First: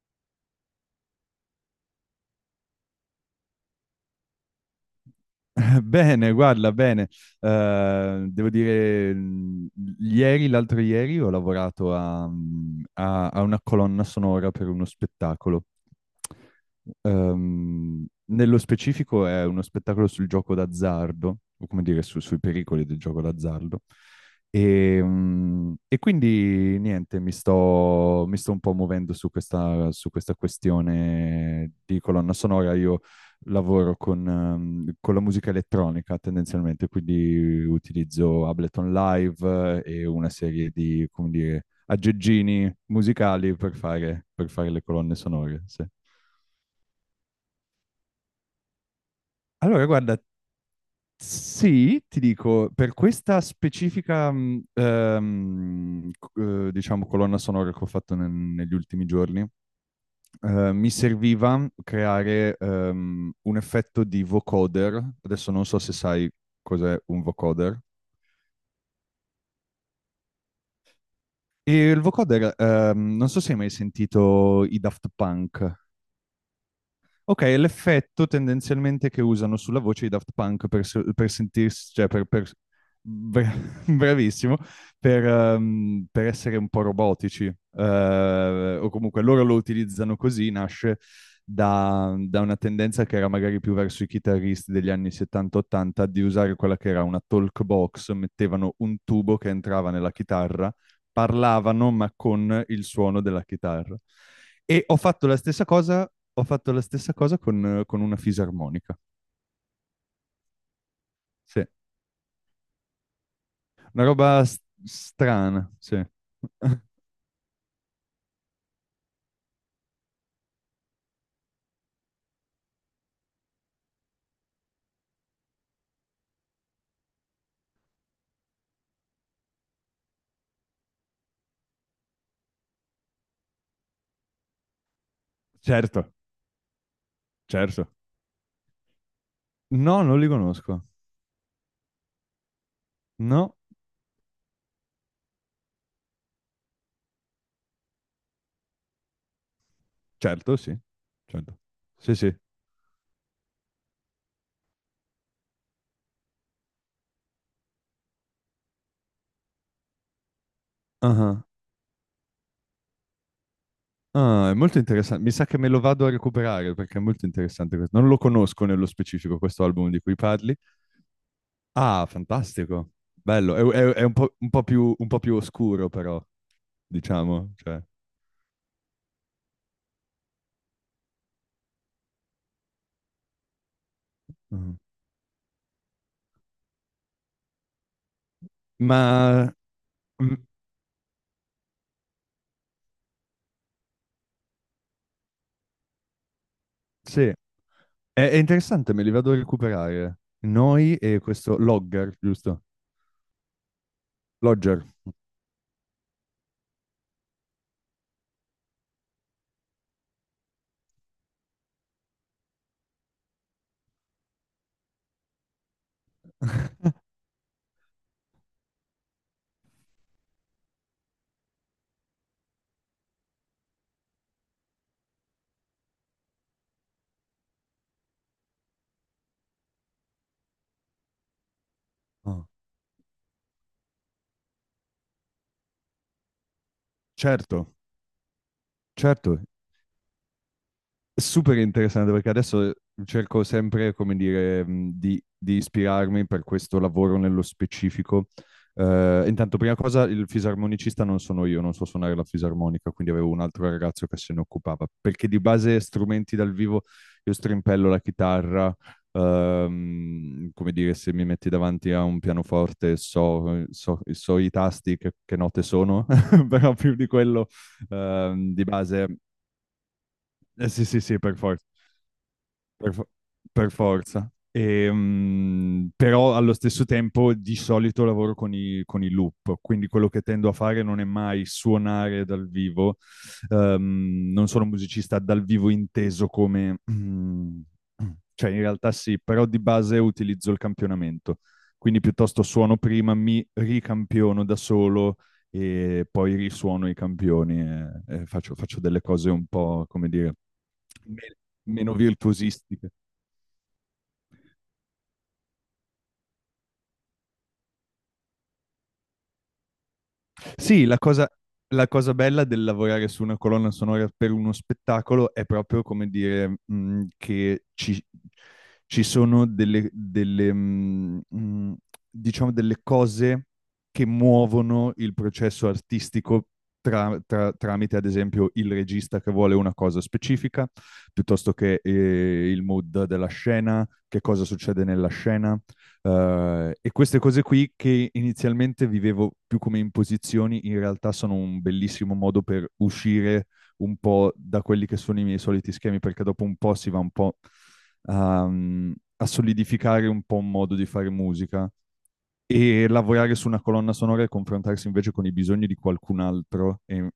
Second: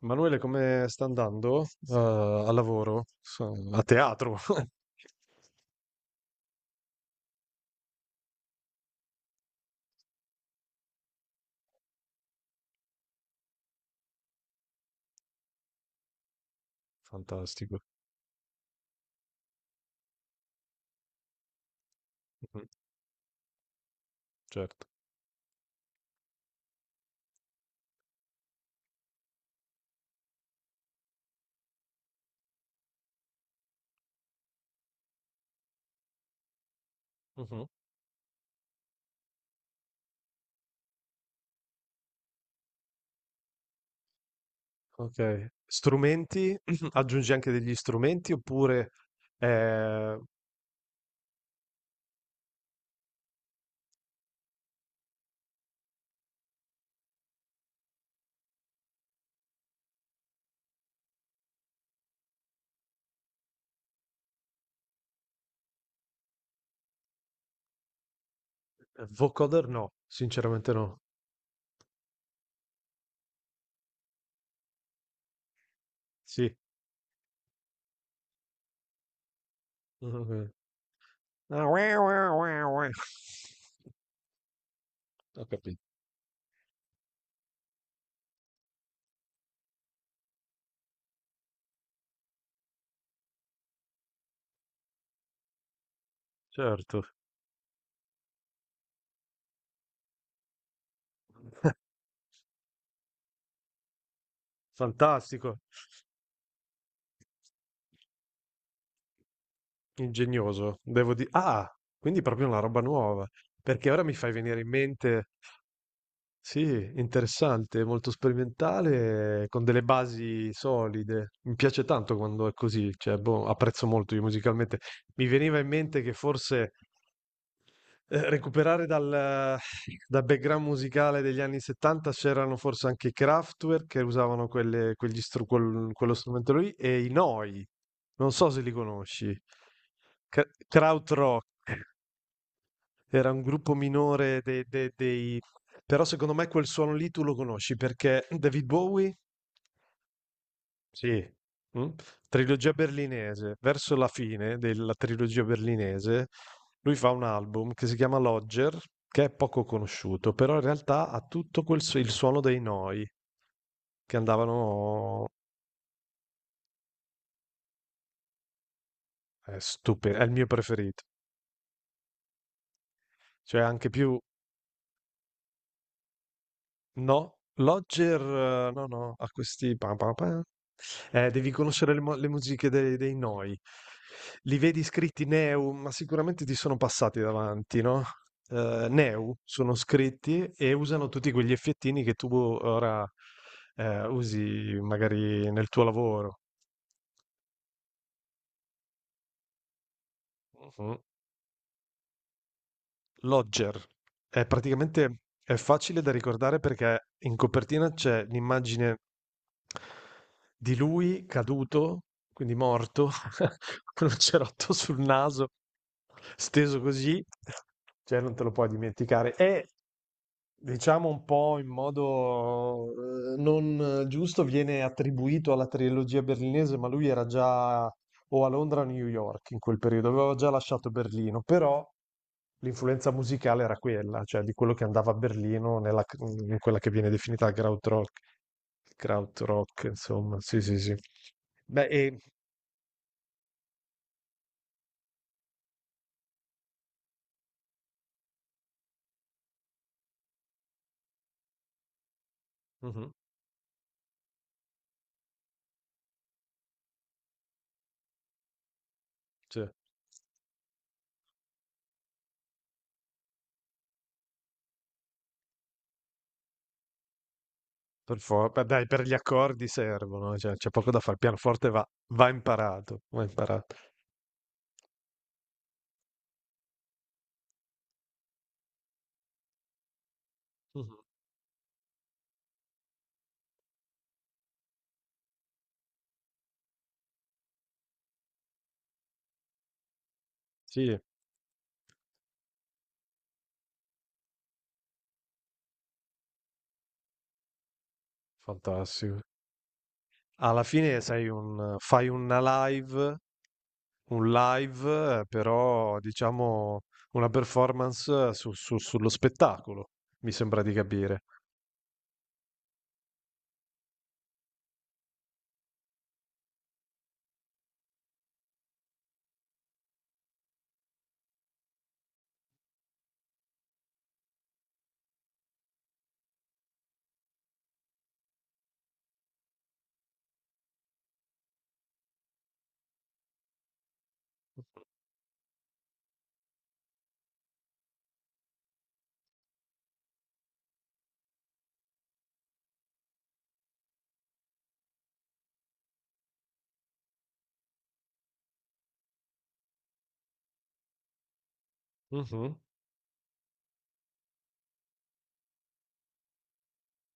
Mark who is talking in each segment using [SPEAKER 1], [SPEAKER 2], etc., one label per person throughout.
[SPEAKER 1] Manuele, come sta andando? Al lavoro? A teatro?
[SPEAKER 2] Bene, guarda, bene. Eh, devo dire, mh, ieri, l'altro ieri, ho lavorato a, a una colonna sonora per uno spettacolo.
[SPEAKER 1] Fantastico.
[SPEAKER 2] Nello specifico è uno spettacolo sul gioco d'azzardo, o come dire, sui
[SPEAKER 1] Mhm.
[SPEAKER 2] pericoli del gioco d'azzardo.
[SPEAKER 1] Certo.
[SPEAKER 2] E quindi niente, mi sto un po' muovendo su su questa questione di colonna sonora. Io lavoro con la musica elettronica tendenzialmente,
[SPEAKER 1] Mhm.
[SPEAKER 2] quindi utilizzo Ableton Live e una serie di, come dire, aggeggini musicali per fare le colonne
[SPEAKER 1] Ok.
[SPEAKER 2] sonore. Sì.
[SPEAKER 1] Strumenti? Aggiungi anche degli strumenti oppure
[SPEAKER 2] Allora,
[SPEAKER 1] eh,
[SPEAKER 2] guarda, sì, ti dico, per questa specifica, diciamo, colonna sonora che ho fatto negli ultimi giorni, mi serviva creare un effetto di vocoder. Adesso non so se sai cos'è un vocoder.
[SPEAKER 1] vocoder? No, sinceramente no.
[SPEAKER 2] E il vocoder, non so se hai mai sentito i Daft Punk.
[SPEAKER 1] Sì.
[SPEAKER 2] Ok, è l'effetto tendenzialmente che usano sulla voce i Daft
[SPEAKER 1] Mhm.
[SPEAKER 2] Punk per, se- per
[SPEAKER 1] Ah, ue,
[SPEAKER 2] sentirsi,
[SPEAKER 1] ue, ue, ue.
[SPEAKER 2] bra- bravissimo,
[SPEAKER 1] Ho capito.
[SPEAKER 2] per essere un po' robotici. O comunque loro lo utilizzano così, nasce da una tendenza che era magari più verso i chitarristi degli anni 70-80 di usare quella che
[SPEAKER 1] Certo.
[SPEAKER 2] era una talk box, mettevano un tubo che entrava nella chitarra, parlavano ma con il suono della chitarra. E ho fatto la
[SPEAKER 1] Fantastico.
[SPEAKER 2] stessa cosa, ho fatto la stessa cosa con una fisarmonica.
[SPEAKER 1] Ingegnoso. Devo dire.
[SPEAKER 2] Sì.
[SPEAKER 1] Ah, quindi proprio una roba nuova. Perché ora
[SPEAKER 2] Una
[SPEAKER 1] mi fai
[SPEAKER 2] roba
[SPEAKER 1] venire in mente.
[SPEAKER 2] strana, sì.
[SPEAKER 1] Sì, interessante, molto sperimentale, con delle basi solide. Mi piace tanto quando è così, cioè, boh, apprezzo molto io musicalmente. Mi veniva in mente che forse recuperare dal background musicale degli anni 70 c'erano forse anche i Kraftwerk che usavano
[SPEAKER 2] Certo,
[SPEAKER 1] quello strumento lì e i Noi,
[SPEAKER 2] certo.
[SPEAKER 1] non so se li conosci.
[SPEAKER 2] No, non li conosco.
[SPEAKER 1] Krautrock era un
[SPEAKER 2] No,
[SPEAKER 1] gruppo minore dei. Però secondo me quel suono lì tu lo conosci perché David Bowie,
[SPEAKER 2] certo, sì.
[SPEAKER 1] sì,
[SPEAKER 2] Certo.
[SPEAKER 1] mm,
[SPEAKER 2] Sì, sì.
[SPEAKER 1] trilogia berlinese, verso la fine della trilogia berlinese, lui fa un album che si chiama Lodger, che è poco conosciuto, però in realtà ha
[SPEAKER 2] Ah,
[SPEAKER 1] tutto il suono dei Noi, che
[SPEAKER 2] ah, è molto interessante.
[SPEAKER 1] andavano.
[SPEAKER 2] Mi sa che me lo vado a recuperare perché è molto interessante questo. Non lo conosco nello specifico
[SPEAKER 1] È
[SPEAKER 2] questo album di cui
[SPEAKER 1] stupido, è il mio
[SPEAKER 2] parli.
[SPEAKER 1] preferito.
[SPEAKER 2] Ah, fantastico. Bello.
[SPEAKER 1] Cioè anche
[SPEAKER 2] È
[SPEAKER 1] più.
[SPEAKER 2] un po' più oscuro, però.
[SPEAKER 1] No,
[SPEAKER 2] Diciamo. Cioè.
[SPEAKER 1] Lodger, no, no, ha questi pam, pam, pam. Devi conoscere le musiche dei Noi. Li
[SPEAKER 2] Mhm.
[SPEAKER 1] vedi scritti Neu, ma sicuramente ti sono passati davanti, no?
[SPEAKER 2] Ma
[SPEAKER 1] Neu sono
[SPEAKER 2] mm,
[SPEAKER 1] scritti e usano tutti quegli effettini che tu ora usi magari nel tuo lavoro.
[SPEAKER 2] sì, è interessante, me li vado a recuperare.
[SPEAKER 1] Mhm.
[SPEAKER 2] Noi e questo Logger, giusto?
[SPEAKER 1] Lodger. È
[SPEAKER 2] Logger.
[SPEAKER 1] facile da ricordare perché in copertina c'è l'immagine di lui caduto, quindi morto, con un cerotto sul naso, steso così, cioè non te lo puoi dimenticare. E diciamo un po' in modo non giusto viene attribuito alla trilogia berlinese, ma lui era già o a Londra o a New York in quel periodo, aveva già lasciato Berlino, però
[SPEAKER 2] Oh,
[SPEAKER 1] l'influenza musicale era quella, cioè di quello che andava a Berlino in quella che viene definita la
[SPEAKER 2] certo,
[SPEAKER 1] Krautrock,
[SPEAKER 2] certo.
[SPEAKER 1] Krautrock, insomma, sì, sì, sì.
[SPEAKER 2] Super
[SPEAKER 1] Beh,
[SPEAKER 2] interessante
[SPEAKER 1] e
[SPEAKER 2] perché adesso cerco sempre, come dire, di ispirarmi per questo lavoro nello specifico. Intanto, prima cosa, il fisarmonicista non sono io, non so suonare la fisarmonica,
[SPEAKER 1] mh-mh,
[SPEAKER 2] quindi avevo un altro ragazzo che se ne occupava, perché di base strumenti dal vivo io strimpello la chitarra,
[SPEAKER 1] sì,
[SPEAKER 2] come dire, se mi metti davanti a un pianoforte so i tasti, che note sono, però più di quello,
[SPEAKER 1] per for beh,
[SPEAKER 2] di
[SPEAKER 1] dai, per
[SPEAKER 2] base...
[SPEAKER 1] gli accordi servono, cioè c'è
[SPEAKER 2] sì,
[SPEAKER 1] poco da
[SPEAKER 2] sì,
[SPEAKER 1] fare. Il
[SPEAKER 2] sì, per forza.
[SPEAKER 1] pianoforte va
[SPEAKER 2] Per,
[SPEAKER 1] imparato,
[SPEAKER 2] fo-
[SPEAKER 1] va
[SPEAKER 2] per
[SPEAKER 1] imparato.
[SPEAKER 2] forza. Però allo stesso tempo di solito lavoro con i loop, quindi quello che tendo a fare
[SPEAKER 1] Mh-mh.
[SPEAKER 2] non è mai suonare dal vivo. Non sono un musicista dal vivo inteso come... cioè in realtà sì, però di base utilizzo il
[SPEAKER 1] Sì,
[SPEAKER 2] campionamento. Quindi piuttosto suono prima, mi ricampiono da solo e poi risuono i campioni e, faccio delle
[SPEAKER 1] fantastico.
[SPEAKER 2] cose un po', come dire,
[SPEAKER 1] Alla fine sei
[SPEAKER 2] me-
[SPEAKER 1] un
[SPEAKER 2] meno
[SPEAKER 1] fai una
[SPEAKER 2] virtuosistiche.
[SPEAKER 1] live un live, però diciamo una performance, su su sullo spettacolo, mi sembra di
[SPEAKER 2] Sì, la
[SPEAKER 1] capire.
[SPEAKER 2] cosa, la cosa bella del lavorare su una colonna sonora per uno spettacolo è proprio come dire, ci sono delle, diciamo delle cose che muovono il processo artistico tramite, ad esempio, il regista che vuole una cosa specifica, piuttosto che il mood della scena, che cosa succede nella scena, e queste cose qui che inizialmente vivevo più come imposizioni, in realtà sono un bellissimo modo per uscire un po' da quelli che sono i miei soliti schemi, perché dopo un po' si va un po' a solidificare un po' un modo di fare musica
[SPEAKER 1] Mh-mh.
[SPEAKER 2] e lavorare su una colonna sonora e confrontarsi invece con i bisogni di qualcun altro.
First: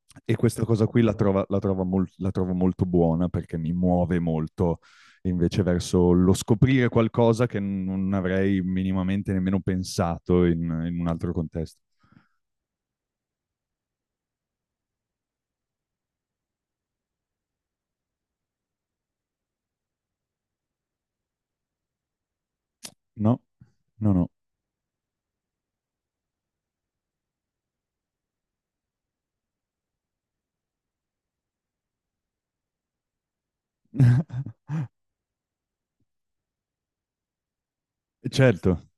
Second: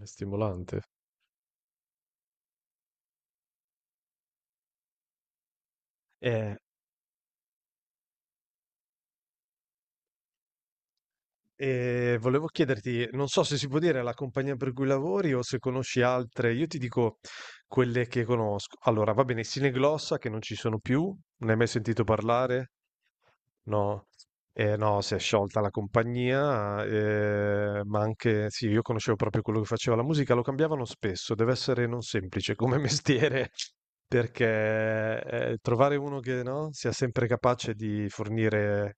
[SPEAKER 1] È
[SPEAKER 2] E questa
[SPEAKER 1] stimolante.
[SPEAKER 2] cosa qui la trovo molto buona perché mi muove molto invece verso lo
[SPEAKER 1] Eh
[SPEAKER 2] scoprire qualcosa che non avrei minimamente nemmeno pensato in un altro contesto.
[SPEAKER 1] E volevo chiederti, non so se si può dire la compagnia per cui lavori o se conosci altre. Io ti dico quelle che conosco. Allora, va bene, Sineglossa che non ci sono più, ne hai mai sentito parlare?
[SPEAKER 2] No,
[SPEAKER 1] No,
[SPEAKER 2] no, no.
[SPEAKER 1] no, si è sciolta la compagnia, ma anche, sì, io conoscevo proprio quello che faceva la musica, lo cambiavano spesso, deve essere non semplice come mestiere, perché trovare uno che no, sia sempre capace di
[SPEAKER 2] Certo,
[SPEAKER 1] fornire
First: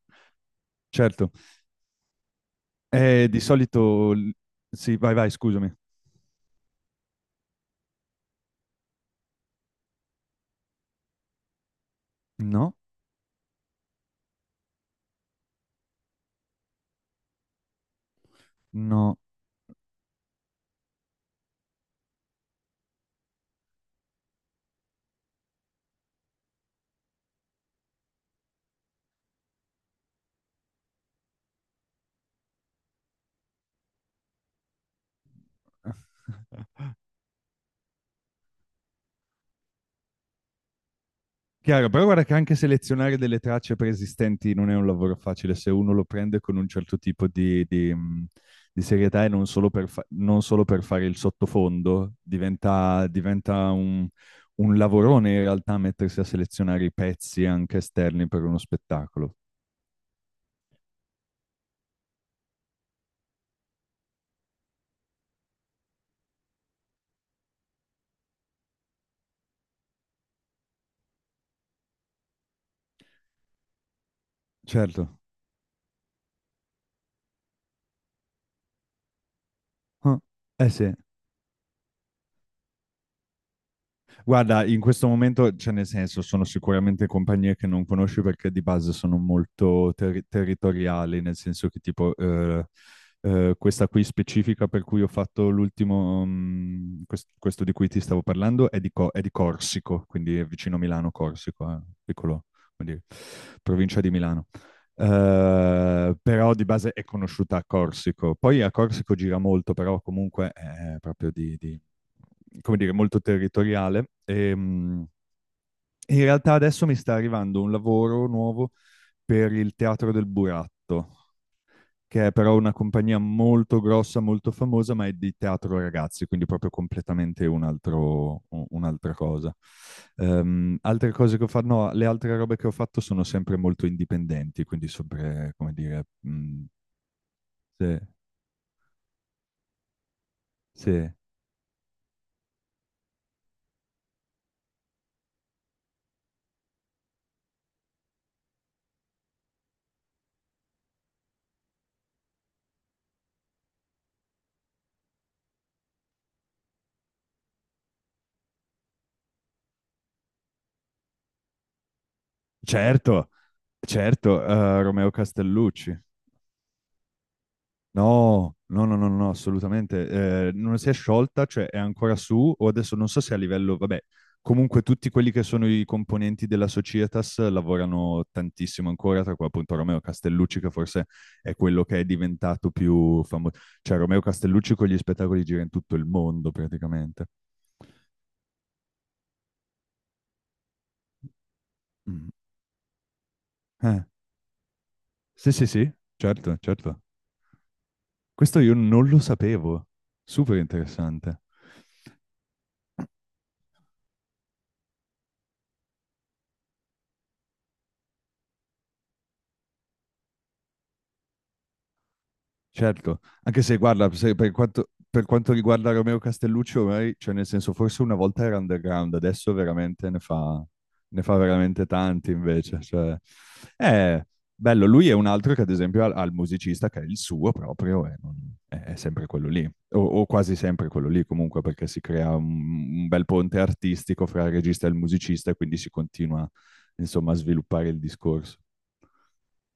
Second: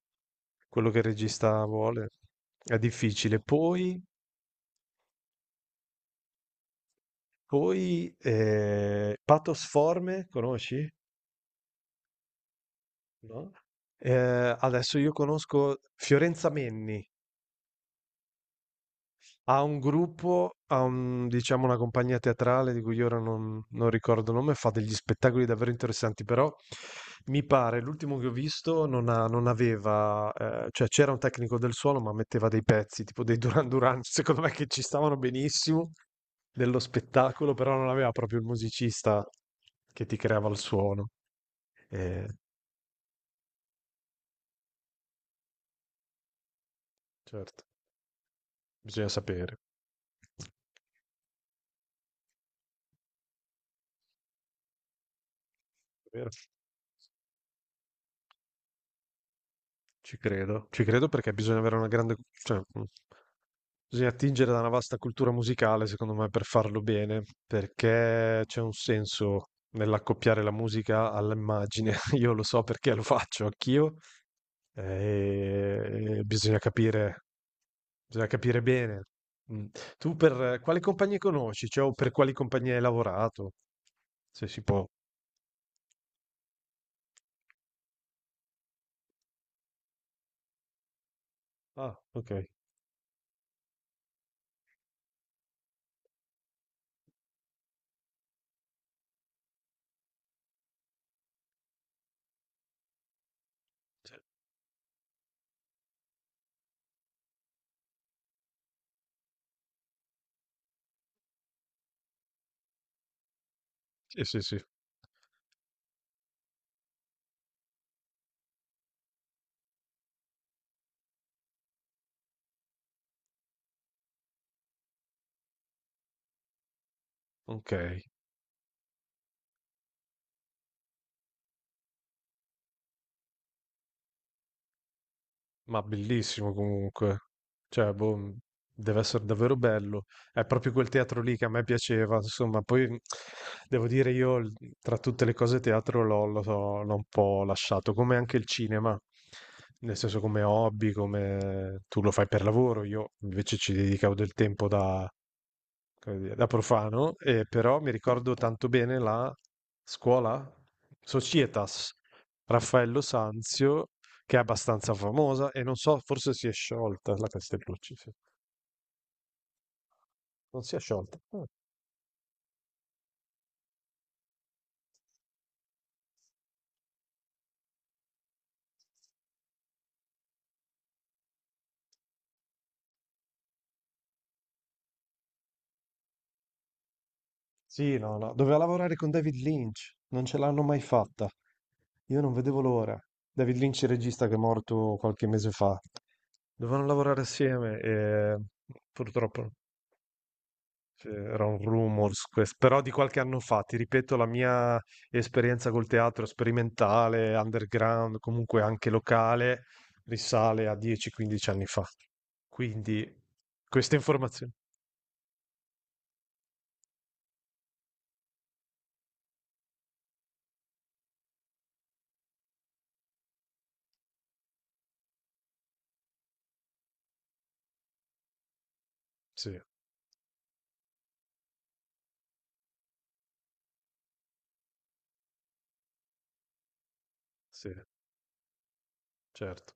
[SPEAKER 1] quello che il
[SPEAKER 2] certo.
[SPEAKER 1] regista vuole è difficile.
[SPEAKER 2] Di
[SPEAKER 1] Poi,
[SPEAKER 2] solito... Sì, vai, vai, scusami.
[SPEAKER 1] Pathos Forme, conosci?
[SPEAKER 2] No,
[SPEAKER 1] No? Eh, Adesso io conosco Fiorenza Menni,
[SPEAKER 2] no.
[SPEAKER 1] ha un gruppo, diciamo una compagnia teatrale di cui ora non ricordo il nome, fa degli spettacoli davvero interessanti, però mi pare, l'ultimo che ho visto non aveva, cioè c'era un tecnico del suono ma metteva dei pezzi, tipo dei Duran Duran, secondo me che ci stavano benissimo dello spettacolo, però non aveva proprio il musicista che ti creava il suono.
[SPEAKER 2] Chiaro, però guarda
[SPEAKER 1] Eh,
[SPEAKER 2] che anche selezionare delle tracce preesistenti non è un lavoro facile se uno lo prende con un certo tipo
[SPEAKER 1] certo,
[SPEAKER 2] di
[SPEAKER 1] bisogna
[SPEAKER 2] serietà e non
[SPEAKER 1] sapere.
[SPEAKER 2] solo non solo per fare il sottofondo, diventa un lavorone in realtà mettersi a
[SPEAKER 1] Vero?
[SPEAKER 2] selezionare i pezzi anche esterni per uno spettacolo.
[SPEAKER 1] Ci credo perché bisogna avere una grande, cioè, bisogna attingere da una vasta cultura musicale, secondo me, per farlo bene, perché c'è un senso nell'accoppiare la musica all'immagine. Io lo so perché lo faccio anch'io,
[SPEAKER 2] Certo.
[SPEAKER 1] e bisogna capire bene. Mm. Tu
[SPEAKER 2] Ah,
[SPEAKER 1] per
[SPEAKER 2] eh
[SPEAKER 1] quali
[SPEAKER 2] sì.
[SPEAKER 1] compagnie conosci? Cioè, o per quali compagnie hai lavorato? Se si
[SPEAKER 2] Guarda, in
[SPEAKER 1] può.
[SPEAKER 2] questo momento, cioè nel senso, sono sicuramente compagnie che non conosci perché di base sono molto territoriali, nel senso che
[SPEAKER 1] Ah,
[SPEAKER 2] tipo
[SPEAKER 1] ok.
[SPEAKER 2] questa qui specifica per cui ho fatto l'ultimo, questo di cui ti stavo parlando, è di Corsico, quindi è vicino a Milano, Corsico, piccolo, come dire, provincia di Milano. Però di base è conosciuta a Corsico. Poi a Corsico gira molto, però comunque è proprio come dire, molto territoriale.
[SPEAKER 1] Sì, sì, sì.
[SPEAKER 2] In realtà adesso mi sta arrivando un lavoro nuovo per il Teatro del Buratto, che è però una compagnia molto grossa, molto famosa, ma è di teatro ragazzi, quindi proprio completamente un
[SPEAKER 1] Ok.
[SPEAKER 2] altro, un'altra cosa. Altre cose che ho fatto, no, le altre robe che ho fatto sono sempre molto indipendenti, quindi sempre, come
[SPEAKER 1] Ma
[SPEAKER 2] dire,
[SPEAKER 1] bellissimo comunque. Cioè,
[SPEAKER 2] sì,
[SPEAKER 1] boh, deve essere davvero bello. È proprio quel
[SPEAKER 2] sì.
[SPEAKER 1] teatro lì che a me piaceva, insomma, poi devo dire tra tutte le cose teatro l'ho un po' lasciato, come anche il cinema. Nel senso come hobby, come tu lo fai per lavoro, io invece ci dedicavo del tempo da come dire, da profano, però mi ricordo tanto bene la scuola Societas Raffaello
[SPEAKER 2] Certo,
[SPEAKER 1] Sanzio, che è
[SPEAKER 2] certo,
[SPEAKER 1] abbastanza
[SPEAKER 2] Romeo
[SPEAKER 1] famosa e non so,
[SPEAKER 2] Castellucci.
[SPEAKER 1] forse si è sciolta la Castellucci, sì.
[SPEAKER 2] No, no, no, no, no, assolutamente.
[SPEAKER 1] Non si è
[SPEAKER 2] Non si è
[SPEAKER 1] sciolta. Ah.
[SPEAKER 2] sciolta, cioè è ancora su, o adesso non so se a livello, vabbè, comunque tutti quelli che sono i componenti della Societas lavorano tantissimo ancora, tra cui appunto Romeo Castellucci, che forse è quello che è diventato più famoso. Cioè Romeo Castellucci con gli spettacoli gira in tutto il mondo praticamente.
[SPEAKER 1] Sì, no, no, doveva lavorare con David Lynch, non ce l'hanno mai fatta. Io
[SPEAKER 2] Mm.
[SPEAKER 1] non vedevo l'ora. David Lynch, il
[SPEAKER 2] Eh,
[SPEAKER 1] regista che è morto qualche mese
[SPEAKER 2] sì, sì,
[SPEAKER 1] fa.
[SPEAKER 2] sì, certo,
[SPEAKER 1] Dovevano
[SPEAKER 2] certo.
[SPEAKER 1] lavorare assieme e
[SPEAKER 2] Questo io non lo
[SPEAKER 1] purtroppo
[SPEAKER 2] sapevo. Super interessante.
[SPEAKER 1] c'erano rumors, però di qualche anno fa, ti ripeto, la mia esperienza col teatro sperimentale, underground, comunque anche locale, risale a 10-15 anni fa. Quindi
[SPEAKER 2] Certo, anche se
[SPEAKER 1] queste
[SPEAKER 2] guarda, se
[SPEAKER 1] informazioni.
[SPEAKER 2] per quanto riguarda Romeo Castellucci, ormai, cioè nel senso, forse una volta era underground, adesso veramente ne fa veramente tanti invece. Cioè, è bello, lui è un altro che ad esempio ha il musicista che è il suo proprio, è sempre quello
[SPEAKER 1] Sì,
[SPEAKER 2] lì, o quasi sempre quello lì comunque, perché si crea un bel ponte artistico fra il regista e il musicista e quindi si continua, insomma, a
[SPEAKER 1] sì,
[SPEAKER 2] sviluppare il discorso.
[SPEAKER 1] certo.